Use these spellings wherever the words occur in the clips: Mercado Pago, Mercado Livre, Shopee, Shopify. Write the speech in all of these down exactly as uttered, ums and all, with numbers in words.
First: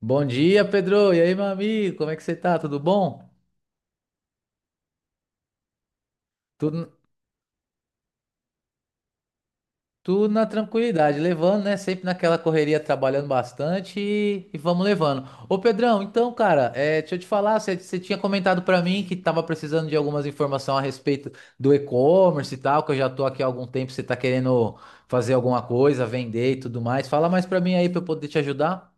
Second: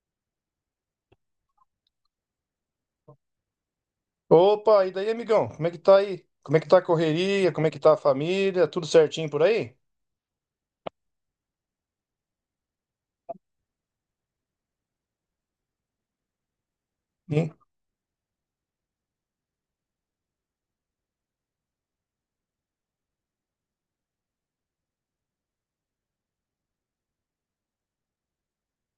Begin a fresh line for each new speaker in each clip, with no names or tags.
Bom dia, Pedro. E aí, meu amigo? Como é que você tá? Tudo bom?
Opa, e daí, amigão? Como é que tá aí? Como é que tá
Tudo,
a correria? Como é que tá a família? Tudo certinho por aí?
tudo na tranquilidade, levando, né? Sempre naquela correria, trabalhando bastante e, e vamos levando. Ô, Pedrão, então, cara, é, deixa eu te
Hum?
falar, você, você tinha comentado pra mim que tava precisando de algumas informações a respeito do e-commerce e tal, que eu já tô aqui há algum tempo, você tá querendo fazer alguma coisa, vender e tudo mais. Fala mais pra mim aí pra eu poder te ajudar.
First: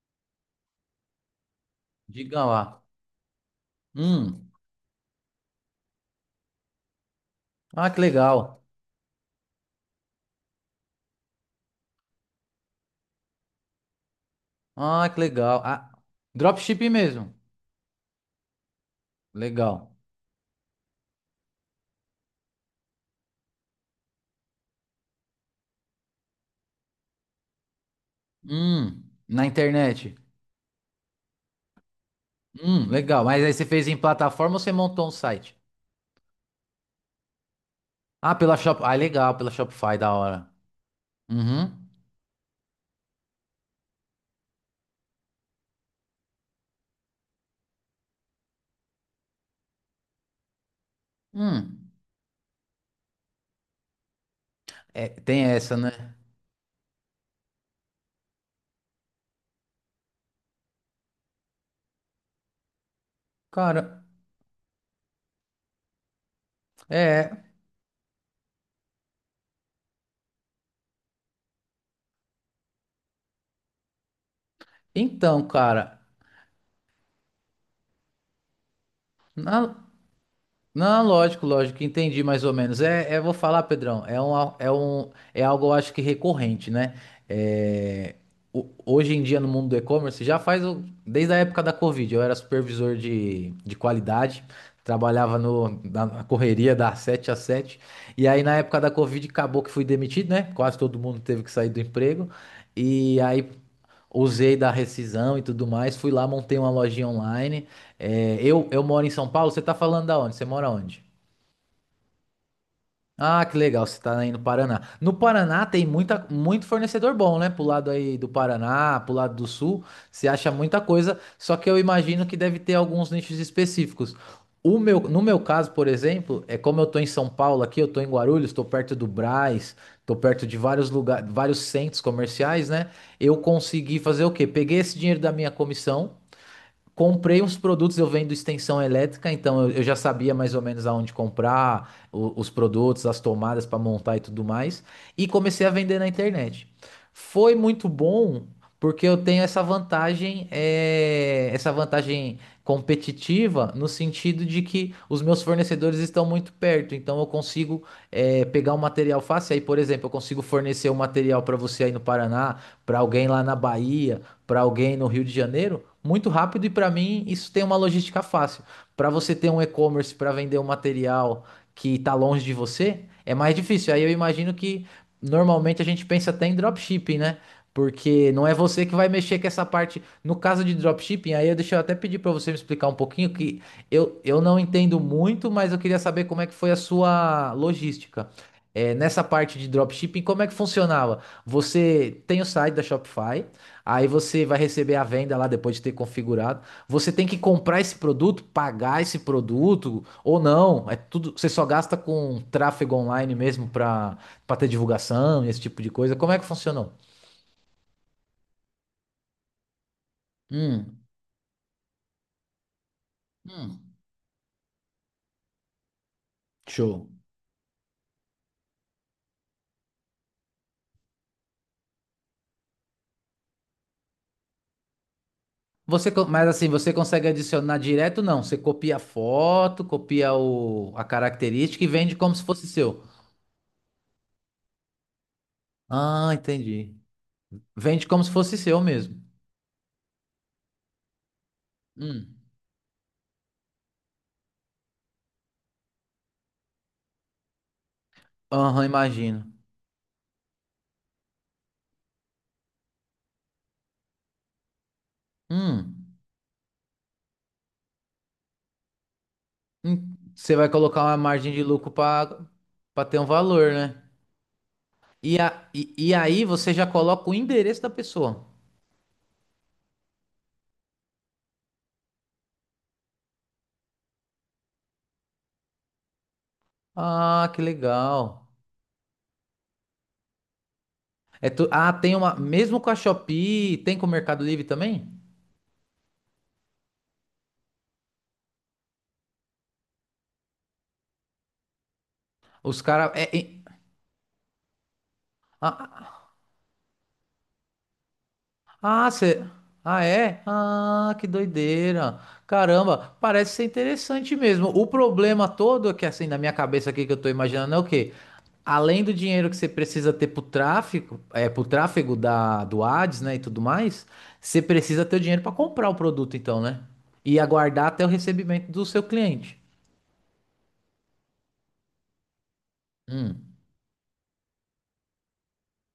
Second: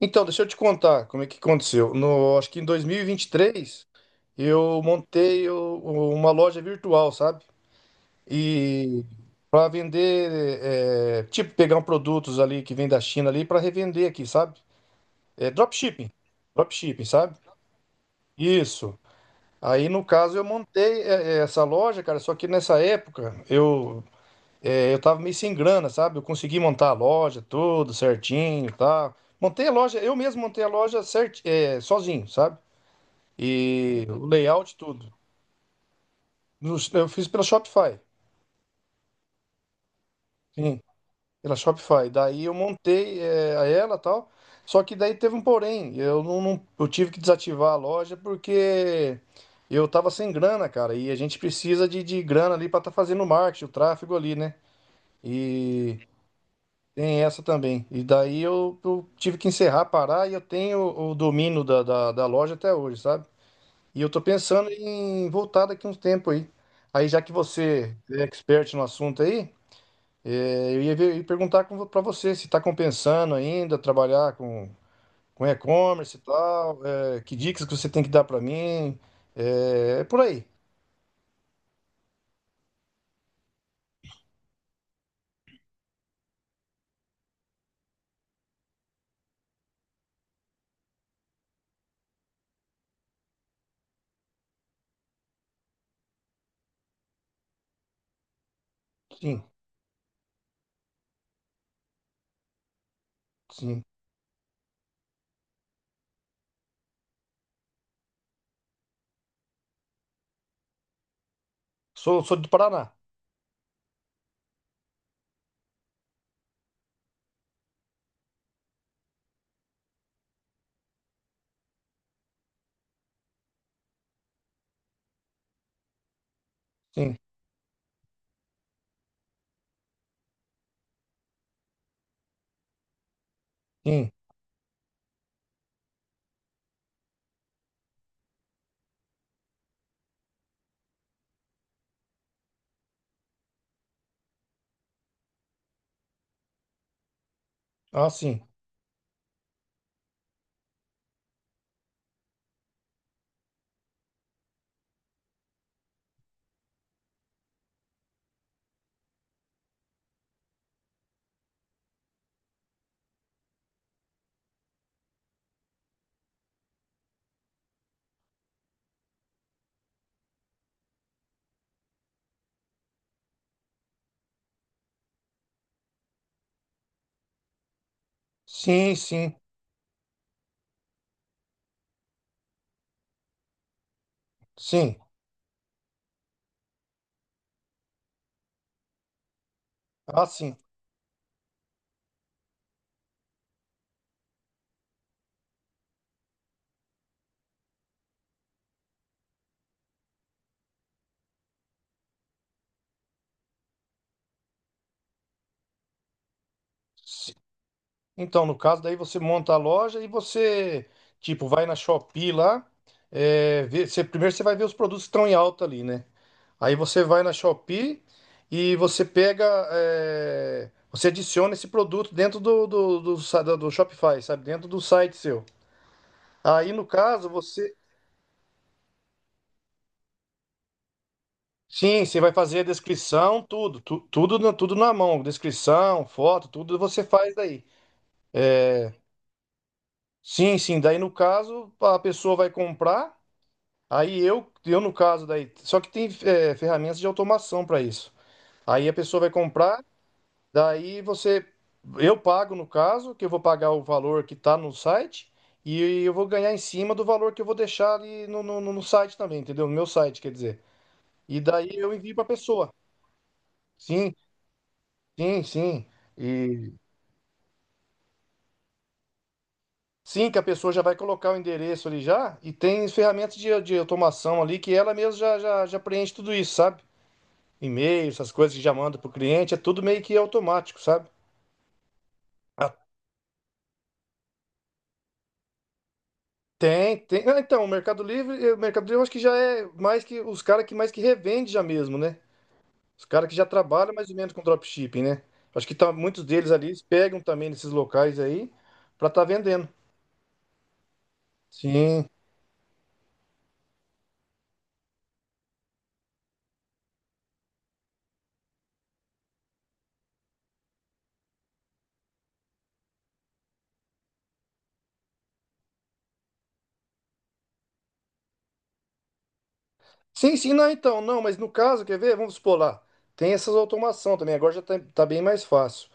Então, deixa eu te contar como é que aconteceu. No,
Diga
acho que em
lá.
dois mil e e vinte e três
Hum.
eu montei o- o- uma loja virtual, sabe?
Ah, que legal.
E para vender, é, tipo, pegar um produtos ali que vem da China ali para revender aqui, sabe?
Ah, que
É
legal. Ah,
dropshipping.
dropshipping
Dropshipping,
mesmo.
sabe? Isso. Aí,
Legal.
no caso, eu montei é, é, essa loja, cara, só que nessa época eu É, eu tava meio sem grana, sabe? Eu consegui montar a loja, tudo certinho e
Hum,
tal.
na
Montei a loja,
internet.
eu mesmo montei a loja cert, é, sozinho, sabe?
Hum, legal. Mas aí você fez em
E o
plataforma ou você
layout,
montou um
tudo.
site?
No- Eu fiz pela Shopify,
Ah, pela Shop... Ah, legal, pela Shopify, da hora.
sim, pela
Uhum.
Shopify. Daí eu montei é, a ela e tal. Só que daí teve um porém. Eu não, não- eu tive que desativar a loja porque eu tava sem grana, cara. E a gente precisa
Hum.
de, de grana ali pra tá fazendo o marketing, o tráfego ali, né?
É, tem essa, né?
E. Tem essa também. E daí eu, eu tive que encerrar, parar e eu tenho o domínio da, da, da loja até hoje, sabe? E
Cara,
eu tô pensando em voltar daqui uns tempo aí. Aí, já
é.
que você é expert no assunto aí, eh, eu ia, ver- ia perguntar com, pra você se tá compensando ainda trabalhar com,
Então,
com
cara,
e-commerce e tal, eh, que dicas que você tem que dar pra mim.
na-
eh, É, por aí.
Não, lógico, lógico, entendi mais ou menos. É, é, vou falar, Pedrão, é um, al- é um, é algo eu acho que recorrente, né? É, o- hoje em dia no mundo do e-commerce já faz o- desde a época da Covid. Eu era supervisor de, de qualidade, trabalhava no, na, na correria das sete às sete. E aí na época da Covid
Sim,
acabou que fui demitido, né? Quase todo mundo teve que sair do emprego. E aí
sim.
usei da rescisão e tudo mais, fui lá, montei uma lojinha online. é, eu, eu moro em São Paulo, você tá falando da onde? Você mora onde?
Sou, sou do Paraná.
Ah, que legal, você tá aí no Paraná. No Paraná tem muita, muito fornecedor bom, né? Pro lado aí do Paraná, pro lado do Sul, você acha muita coisa, só que eu imagino que deve ter alguns nichos específicos. O meu, no meu caso, por exemplo, é como eu tô em
Sim,
São Paulo aqui, eu tô em Guarulhos, tô perto do Brás, tô perto de vários lugares, vários centros comerciais, né? Eu consegui
sim.
fazer o quê? Peguei esse dinheiro da minha comissão. Comprei uns produtos, eu vendo extensão elétrica, então eu, eu já sabia mais ou menos aonde comprar, o- os produtos, as tomadas para montar e tudo mais, e comecei a vender na internet. Foi muito
Ah, sim.
bom, porque eu tenho essa vantagem, é, essa vantagem competitiva, no sentido de que os meus fornecedores estão muito perto, então eu consigo, é, pegar o material fácil. Aí, por exemplo, eu consigo fornecer o material para você aí no Paraná, para alguém lá na Bahia, para alguém no Rio de Janeiro muito rápido e para mim isso tem uma logística fácil. Para você ter um e-commerce para vender um material que está longe de você, é mais difícil. Aí eu imagino que normalmente a gente pensa até em dropshipping, né? Porque não é você que
Sim,
vai
sim,
mexer com essa parte. No caso de dropshipping, aí eu deixa eu até pedir para você me explicar um pouquinho que eu, eu não
sim.
entendo muito, mas eu queria saber como é que foi a sua logística. É, nessa parte de dropshipping,
Ah,
como é que
sim.
funcionava? Você tem o site da Shopify. Aí você vai receber a venda lá depois de ter configurado. Você tem que comprar esse produto, pagar esse produto ou não. É tudo, você só gasta com tráfego online mesmo para para ter divulgação e esse tipo de coisa. Como é que funcionou?
Si, Então, no caso, daí você monta a loja e você,
Hum,
tipo, vai na Shopee lá, é, vê-
hum,
você- primeiro você vai ver os produtos que estão em alta ali, né? Aí você
show.
vai na Shopee e você pega, é, você adiciona esse produto dentro do, do, do, sa- do- do Shopify, sabe? Dentro do site seu.
Você, co- mas assim,
Aí, no
você consegue
caso, você...
adicionar direto? Não, você copia a foto, copia o, a característica e
Sim,
vende
você vai
como se
fazer a
fosse seu.
descrição, tudo, tu- tudo, na- tudo na mão, descrição,
Ah,
foto, tudo
entendi.
você faz daí.
Vende como se fosse seu mesmo.
Sim, sim, daí no caso a pessoa
Hum.
vai comprar. Aí eu, eu no caso daí, só que tem é, ferramentas de automação para isso.
Aham,
Aí a pessoa vai
imagino.
comprar, daí você, eu pago no caso, que eu vou pagar o valor que está no site e
Hum.
eu vou ganhar em cima do valor que eu vou deixar ali no, no, no site também, entendeu? No meu
Hum,
site, quer
você
dizer.
vai colocar uma
E
margem de
daí
lucro
eu envio para a
para
pessoa.
para ter um valor, né?
Sim,
E,
sim,
a,
sim.
e, e aí
E
você já coloca o endereço da pessoa.
sim, que a pessoa já vai colocar o endereço ali já e tem ferramentas de, de automação ali que ela mesma já, já, já preenche tudo isso, sabe?
Ah, que
E-mail, essas
legal.
coisas que já manda pro cliente, é tudo meio que automático, sabe?
É tu, ah, tem uma.
Ah,
Mesmo com a Shopee, tem com o Mercado Livre também?
tem, tem. Ah, então, o Mercado Livre, eh, o Mercado Livre eu acho que já é mais que os caras que mais que revende já mesmo, né?
Os
Os
caras.
caras que já trabalham mais ou menos com dropshipping, né? Acho que tá, muitos deles ali eles pegam também nesses locais aí
Ah,
pra tá
cê...
vendendo.
ah, é? Ah, que
Sim.
doideira. Caramba, parece ser interessante mesmo. O problema todo é que assim na minha cabeça aqui que eu tô imaginando é o quê? Além do dinheiro que você precisa ter pro tráfico, é, pro tráfego da, do Ads, né, e tudo mais, você precisa ter o dinheiro para comprar o produto então, né? E aguardar até o recebimento do seu cliente.
Sim, sim, não, então, não, mas no caso, quer ver? Vamos supor lá. Tem essas
Hum,
automação também, agora já tá, tá bem mais fácil.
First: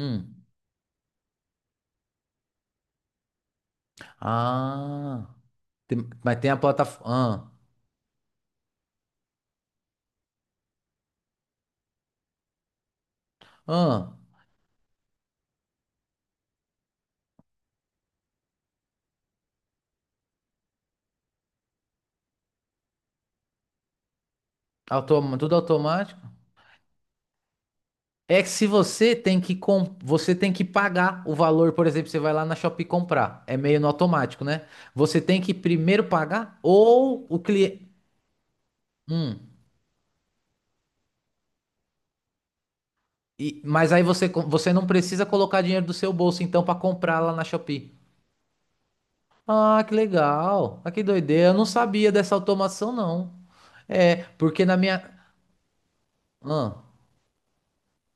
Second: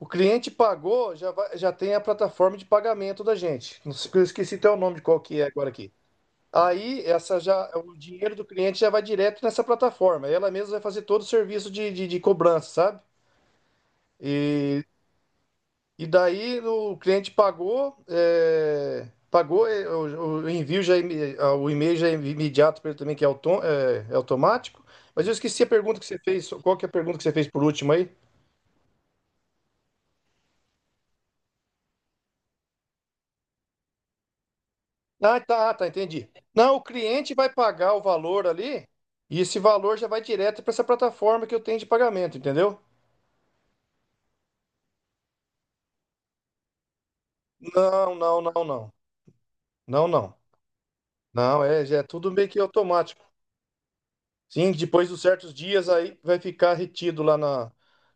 O cliente pagou, já vai- já tem a plataforma de pagamento da gente. Não sei, eu esqueci até o nome de qual
Ah,
que é agora aqui.
tem- mas tem a
Aí essa
plataforma.
já, o dinheiro do cliente já vai direto nessa plataforma. Ela mesma vai fazer todo o serviço de, de, de cobrança, sabe?
Ah, ah,
E, e daí o cliente pagou, é, pagou é, o, o envio já é imi- ah, o e-mail já é imediato para ele também que é, autom, é, é automático. Mas eu
automa- tudo
esqueci a pergunta que você
automático?
fez. Qual que é a pergunta que você fez por último aí?
É que se você tem que com... você tem que pagar o valor, por exemplo, você vai lá na Shopee comprar. É meio no automático, né? Você
Ah,
tem que
tá, tá,
primeiro
entendi.
pagar
Não, o
ou
cliente
o
vai
cliente.
pagar o valor ali.
Hum.
E esse valor já vai direto para essa plataforma que eu tenho de pagamento, entendeu?
E- Mas aí você, co- você não precisa colocar dinheiro do seu bolso, então, para comprar lá na Shopee.
Não, não, não, não.
Ah, que
Não, não.
legal. Ah, que doideira. Eu
Não,
não
é, já é
sabia
tudo
dessa
meio que
automação,
automático.
não. É, porque
Sim,
na minha.
depois dos certos dias aí vai ficar
Ah,
retido lá na,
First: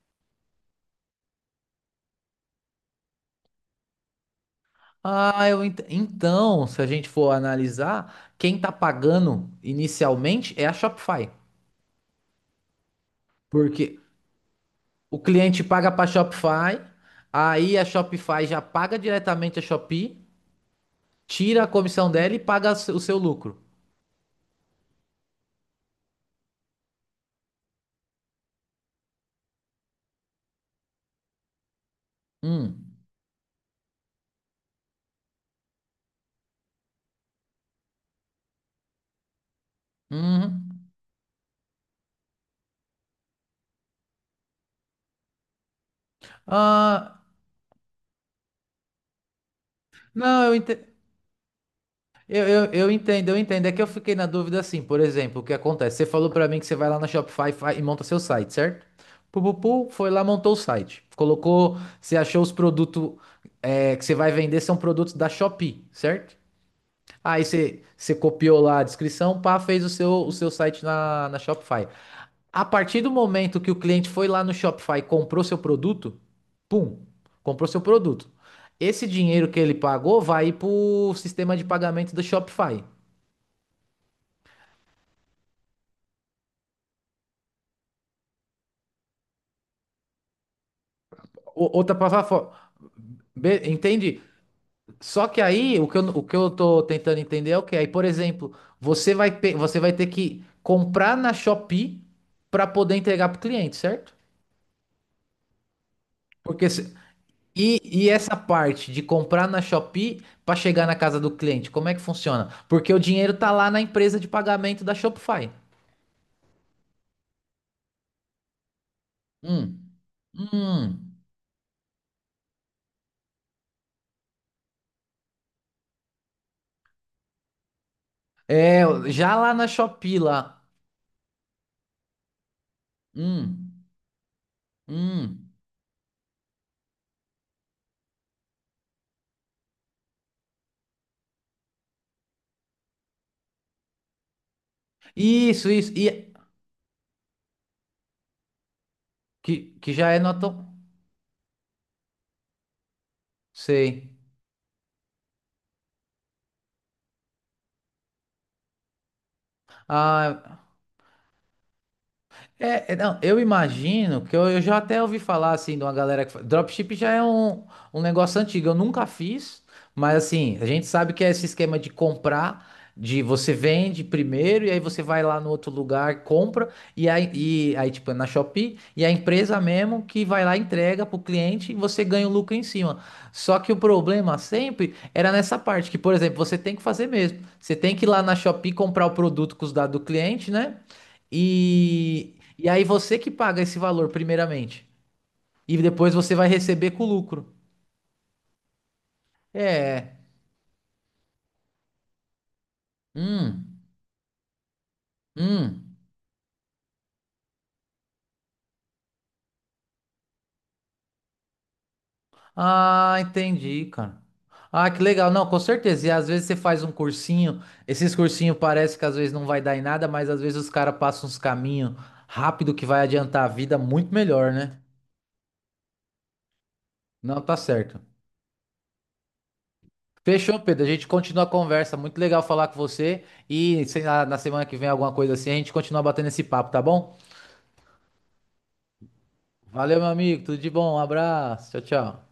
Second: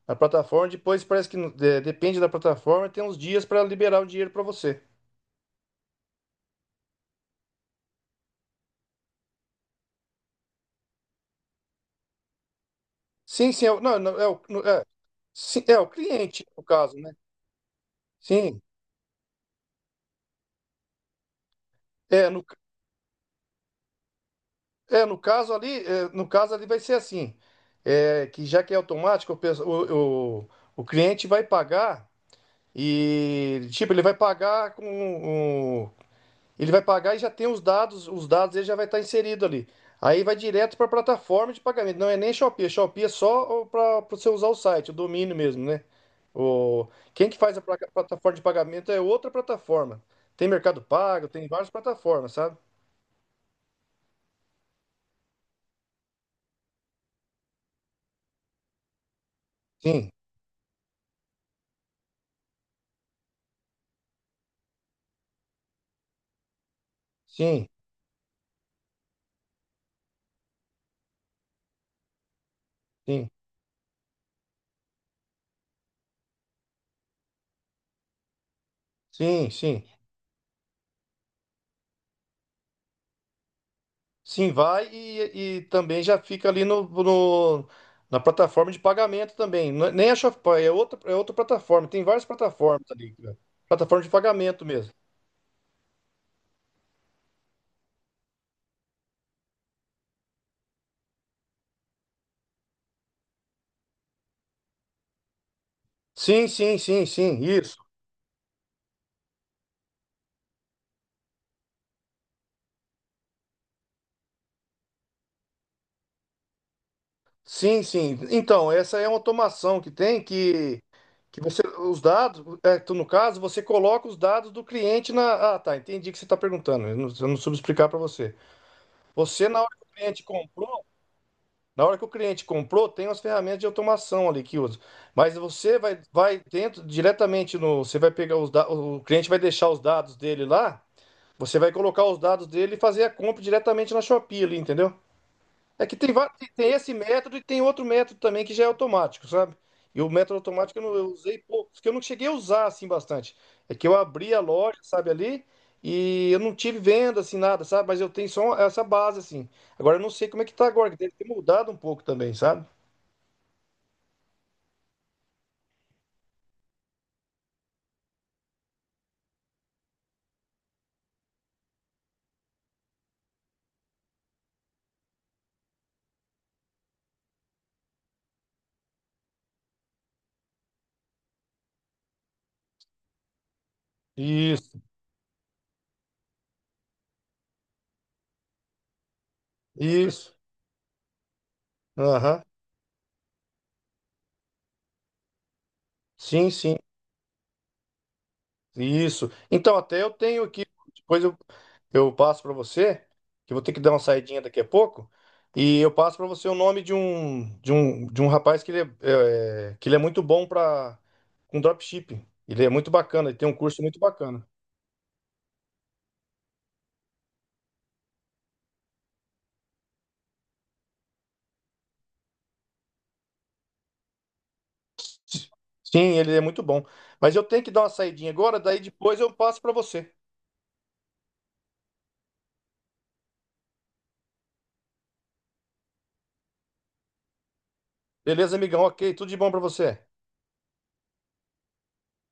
na plataforma. Depois parece que não- de- depende da plataforma, tem uns dias para liberar o dinheiro para você.
ah, eu ent- então, se a gente for analisar, quem tá pagando inicialmente é a Shopify.
Sim, sim, é, o-
Porque
não, não, é, o, no- é,
o cliente
sim, é o
paga para a
cliente no
Shopify,
caso, né?
aí a Shopify já
Sim,
paga diretamente a Shopee, tira a comissão
é
dela e
no,
paga o seu o seu lucro.
é no caso ali, é, no caso ali vai ser assim, é, que já que é automático, o, pesso- o, o, o cliente vai pagar
Hum.
e tipo ele vai pagar com. Ele vai pagar e já tem os dados, os dados ele já vai estar inserido ali. Aí vai direto
Uhum.
para a plataforma de pagamento. Não é nem Shopee, é Shopee é só para você usar o site, o domínio mesmo, né? O,
Ah,
Quem que faz a placa- plataforma de pagamento é outra plataforma.
não,
Tem
eu,
Mercado
ente-
Pago, tem várias plataformas,
eu,
sabe?
eu, eu entendo, eu entendo. É que eu fiquei na dúvida assim, por exemplo, o que acontece? Você falou para mim que você vai lá na Shopify e fa- e monta seu site, certo? Pupupu, foi
Sim,
lá, montou o site. Colocou, você achou os produtos, é, que você vai vender são produtos da Shopee, certo? Aí
sim,
você você copiou lá a descrição, pá, fez o seu, o seu site na, na Shopify. A partir do
sim,
momento que o cliente foi lá no Shopify e comprou seu produto, pum, comprou seu produto. Esse dinheiro
sim,
que ele
sim.
pagou vai para o sistema de pagamento do Shopify.
Sim, vai e, e também já fica ali no, no- na plataforma de pagamento também. Não é- Nem a Shopee, é outra, é outra
O-
plataforma.
Outra
Tem várias
plataforma.
plataformas ali, cara.
Be-
Plataforma de
Entende?
pagamento mesmo.
Só que aí o que eu, o que eu tô tentando entender é o que? Aí, por exemplo, você vai, pe- você vai ter que comprar na Shopee para poder entregar pro cliente, certo?
Sim,
Porque
sim,
se-
sim, sim, isso.
E, e essa parte de comprar na Shopee para chegar na casa do cliente, como é que funciona? Porque o dinheiro tá lá na empresa de pagamento da Shopify.
Sim, sim. Então, essa é uma automação que
Hum,
tem que,
hum.
que você, os dados, é, tu, no caso, você coloca os dados do cliente na. Ah, tá, entendi o que você está perguntando. Eu não, eu não soube explicar para você.
É, já
Você,
lá
na
na
hora que o
Shopee
cliente
lá.
comprou, na hora que o cliente comprou, tem as ferramentas de
Hum,
automação ali que usa. Mas
hum.
você vai, vai dentro diretamente no. Você vai pegar os dados. O cliente vai deixar os dados dele lá. Você vai colocar os dados dele e fazer a compra diretamente na Shopee ali, entendeu?
Isso,
É
isso.
que tem, va-
E
tem tem esse método e tem outro método também que já é automático, sabe?
que, que
E o
já é
método
nota. Um.
automático eu, não, eu usei pouco porque eu não cheguei a usar assim bastante. É que eu
Sei.
abri a loja, sabe, ali, e eu não tive venda assim nada, sabe? Mas eu tenho só essa base assim. Agora eu não sei como é que
Ah,
tá agora, que deve ter mudado um pouco também, sabe?
É, é, não, eu imagino que eu, eu já até ouvi falar assim de uma galera que. fa- Dropship já é um, um negócio antigo, eu nunca fiz, mas assim, a gente sabe que é esse esquema de comprar, de você vende primeiro e aí você vai lá no outro lugar, compra, e aí, e, aí tipo, é na Shopee, e a empresa mesmo que vai lá, e entrega pro cliente e você ganha o lucro em cima. Só que o problema
Isso,
sempre era nessa parte, que, por exemplo, você tem que fazer mesmo. Você tem que ir lá na Shopee comprar o produto com os dados do
isso.
cliente, né? E,
Aham.
e aí você que paga esse valor primeiramente. E depois você vai
Sim, sim.
receber com lucro.
Isso. Então, até eu
É.
tenho aqui, depois eu, eu passo para você, que eu vou ter que
Hum,
dar uma saidinha daqui a pouco, e eu
hum.
passo para você o nome de um, de um, de um rapaz que ele é, é, que ele é muito bom para com dropshipping. Ele é muito
Ah,
bacana, ele tem um curso
entendi,
muito
cara.
bacana.
Ah, que legal. Não, com certeza. E às vezes você faz um cursinho. Esses cursinhos parece que às vezes não vai dar em nada, mas às vezes os caras passam uns caminhos rápido que vai adiantar a vida muito melhor, né?
Sim, ele é muito bom. Mas
Não,
eu
tá
tenho que dar uma
certo.
saidinha agora, daí depois eu passo para você.
Fechou, Pedro. A gente continua a conversa. Muito legal falar com você. E sei lá, na semana que vem, alguma coisa assim, a gente continua batendo esse papo, tá bom?
Beleza, amigão? Ok, tudo de bom para você.
Valeu, meu amigo. Tudo de bom. Um abraço. Tchau, tchau.